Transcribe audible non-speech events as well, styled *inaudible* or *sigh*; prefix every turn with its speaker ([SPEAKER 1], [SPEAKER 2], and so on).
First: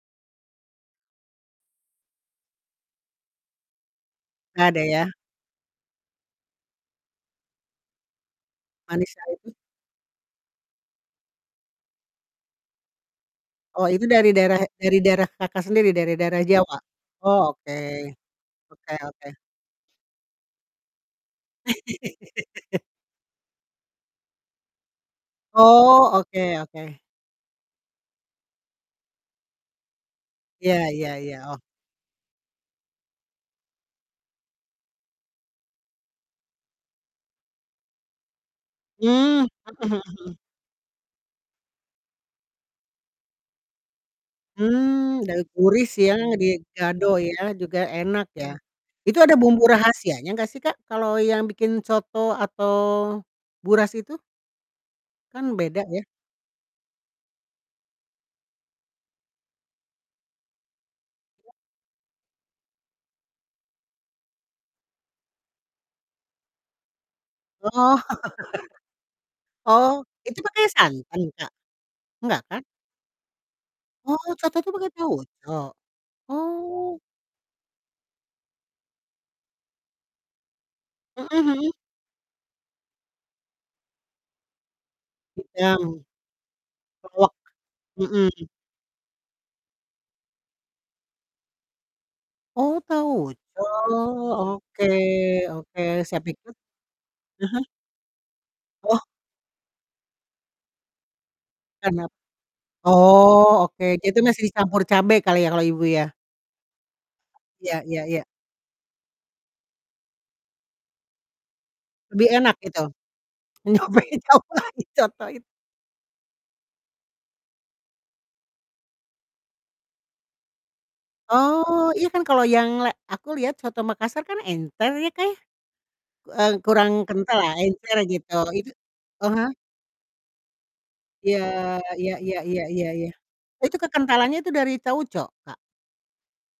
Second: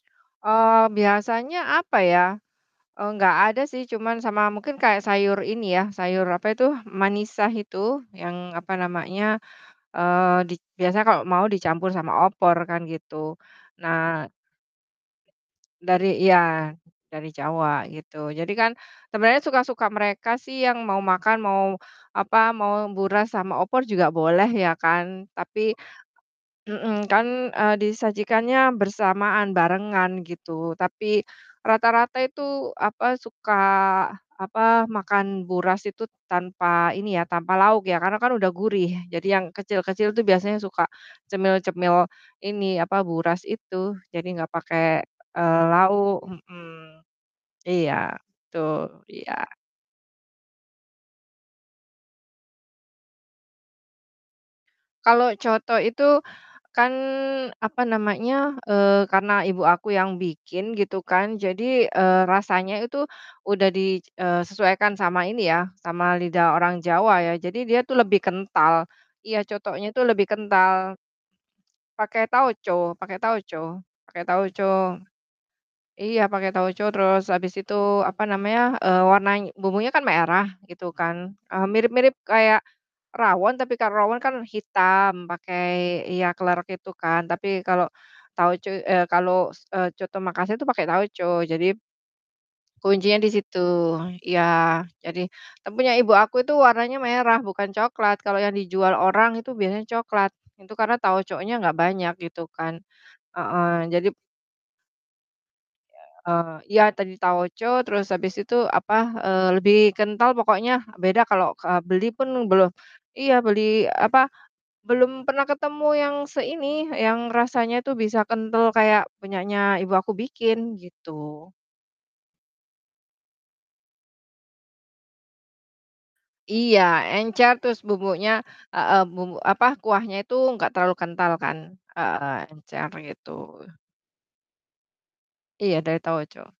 [SPEAKER 1] Eee, biasanya apa ya, eee, nggak ada sih cuman sama
[SPEAKER 2] Nggak
[SPEAKER 1] mungkin
[SPEAKER 2] ada
[SPEAKER 1] kaya
[SPEAKER 2] ya.
[SPEAKER 1] sayur ini ya, sayur apa itu, manisa itu, yang apa
[SPEAKER 2] Manisa
[SPEAKER 1] namanya,
[SPEAKER 2] itu.
[SPEAKER 1] eee, dik biasanya kalo mau dicampur sama opor kan, gitu,
[SPEAKER 2] Oh itu
[SPEAKER 1] nah
[SPEAKER 2] dari daerah dari daerah Kakak sendiri, dari
[SPEAKER 1] Dari iya,
[SPEAKER 2] daerah Jawa?
[SPEAKER 1] dari
[SPEAKER 2] Oh, oke,
[SPEAKER 1] Jawa, gitu. Jadi kan
[SPEAKER 2] oke oke.
[SPEAKER 1] sebenernya suka-suka mereka sih yang mau makan, mau apa,
[SPEAKER 2] *laughs*
[SPEAKER 1] mau buras sama opor juga boleh ya kan, tapi
[SPEAKER 2] Oh, oke oke.
[SPEAKER 1] mhm, kan, eee, disajikannya bersamaan, barengan gitu.
[SPEAKER 2] Iya iya
[SPEAKER 1] Tapi
[SPEAKER 2] iya, oh.
[SPEAKER 1] rata-rata itu apa, suka apa, makan buras itu tanpa ini ya, tanpa lauk ya, karena kan udah gurih, jadi yang
[SPEAKER 2] Mmm, mhm mhm
[SPEAKER 1] kecil-kecil itu
[SPEAKER 2] mhm.
[SPEAKER 1] biasanya suka cemil-cemil ini, apa, buras itu, jadi gak pake,
[SPEAKER 2] Mmm,
[SPEAKER 1] eee,
[SPEAKER 2] daguris ya,
[SPEAKER 1] lauk, mhm.
[SPEAKER 2] digado ya, juga
[SPEAKER 1] Iya,
[SPEAKER 2] enak ya.
[SPEAKER 1] betul,
[SPEAKER 2] Itu ada
[SPEAKER 1] iya.
[SPEAKER 2] bumbu rahasianya nggak sih, Kak, kalau yang bikin coto atau buras itu?
[SPEAKER 1] Kalo
[SPEAKER 2] Kan beda
[SPEAKER 1] coto
[SPEAKER 2] ya?
[SPEAKER 1] itu kan apa namanya, eee, karena ibu aku yang bikin gitu kan.
[SPEAKER 2] Ya.
[SPEAKER 1] Jadi, eee, rasanya itu udah di eee, sesuaikan sama ini ya, sama lidah orang Jawa ya, jadi dia tuh
[SPEAKER 2] Oh.
[SPEAKER 1] lebih kental, iya,
[SPEAKER 2] *laughs*
[SPEAKER 1] cotonya
[SPEAKER 2] Oh,
[SPEAKER 1] itu lebih
[SPEAKER 2] itu pakai
[SPEAKER 1] kental.
[SPEAKER 2] santan, Kak?
[SPEAKER 1] Pake
[SPEAKER 2] Nggak kan?
[SPEAKER 1] tauco pake tauco
[SPEAKER 2] Oh,
[SPEAKER 1] pake
[SPEAKER 2] coto
[SPEAKER 1] tauco.
[SPEAKER 2] itu pake tauco?
[SPEAKER 1] Iya pakai tauco
[SPEAKER 2] Oh.
[SPEAKER 1] terus habis itu apa namanya, eee, warnany bumbunya kan merah gitu kan,
[SPEAKER 2] Mhm
[SPEAKER 1] eee,
[SPEAKER 2] mhm.
[SPEAKER 1] mirip-mirip kayak rawon tapi kalau rawon kan hitam, pakai
[SPEAKER 2] Hitam.
[SPEAKER 1] iya klerek itu kan.
[SPEAKER 2] Klewek.
[SPEAKER 1] Tapi kalau
[SPEAKER 2] Mhm.
[SPEAKER 1] tauco eh, kalau s eee, coto Makasar itu pakai tauco. Jadi
[SPEAKER 2] Oh,
[SPEAKER 1] kuncinya di
[SPEAKER 2] tauco
[SPEAKER 1] situ. Ya,
[SPEAKER 2] Oke
[SPEAKER 1] jadi tapi
[SPEAKER 2] oke,
[SPEAKER 1] punya ibu
[SPEAKER 2] saya
[SPEAKER 1] aku
[SPEAKER 2] pikir
[SPEAKER 1] itu warnanya merah
[SPEAKER 2] ah hah?
[SPEAKER 1] bukan coklat. Kalau yang dijual
[SPEAKER 2] Oh.
[SPEAKER 1] orang itu biasanya coklat, itu karena tauconya gak banyak,
[SPEAKER 2] Kenap
[SPEAKER 1] gitu kan.
[SPEAKER 2] oh,
[SPEAKER 1] Heeh,
[SPEAKER 2] oke, dia
[SPEAKER 1] jadi p
[SPEAKER 2] itu ngasih campur cabe kali ya, kalau ibu ya?
[SPEAKER 1] Eee, iya, tan tauco
[SPEAKER 2] Iya iya
[SPEAKER 1] terus
[SPEAKER 2] iya.
[SPEAKER 1] abis itu apa, eee, lebih kental pokoknya, beda kalau ke eee, beli
[SPEAKER 2] Lebih
[SPEAKER 1] pun
[SPEAKER 2] enak
[SPEAKER 1] beloh
[SPEAKER 2] itu?
[SPEAKER 1] iya beli
[SPEAKER 2] Nyobain,
[SPEAKER 1] apa,
[SPEAKER 2] coba
[SPEAKER 1] belum pernah
[SPEAKER 2] dicontohin.
[SPEAKER 1] ketemu yang seini, yang rasanya itu bisa kental kayak punyanya ibu aku bikin, gitu.
[SPEAKER 2] Oh, iya kan, kalau yang le aku lihat coto Makassar kan encer ya, Kak, ya, eee,
[SPEAKER 1] Iya,
[SPEAKER 2] kurang kental lah,
[SPEAKER 1] encer terus
[SPEAKER 2] encer
[SPEAKER 1] bubuknya,
[SPEAKER 2] gitu. Itu
[SPEAKER 1] e e bumbu
[SPEAKER 2] aha?
[SPEAKER 1] apa, kuahnya itu gak terlalu kental
[SPEAKER 2] Iya,
[SPEAKER 1] kan,
[SPEAKER 2] iya
[SPEAKER 1] heeh,
[SPEAKER 2] iya iya iya
[SPEAKER 1] encer
[SPEAKER 2] iya,
[SPEAKER 1] gitu.
[SPEAKER 2] itu kekentalannya itu dari tauco, Kak?
[SPEAKER 1] Iya, dari tauco.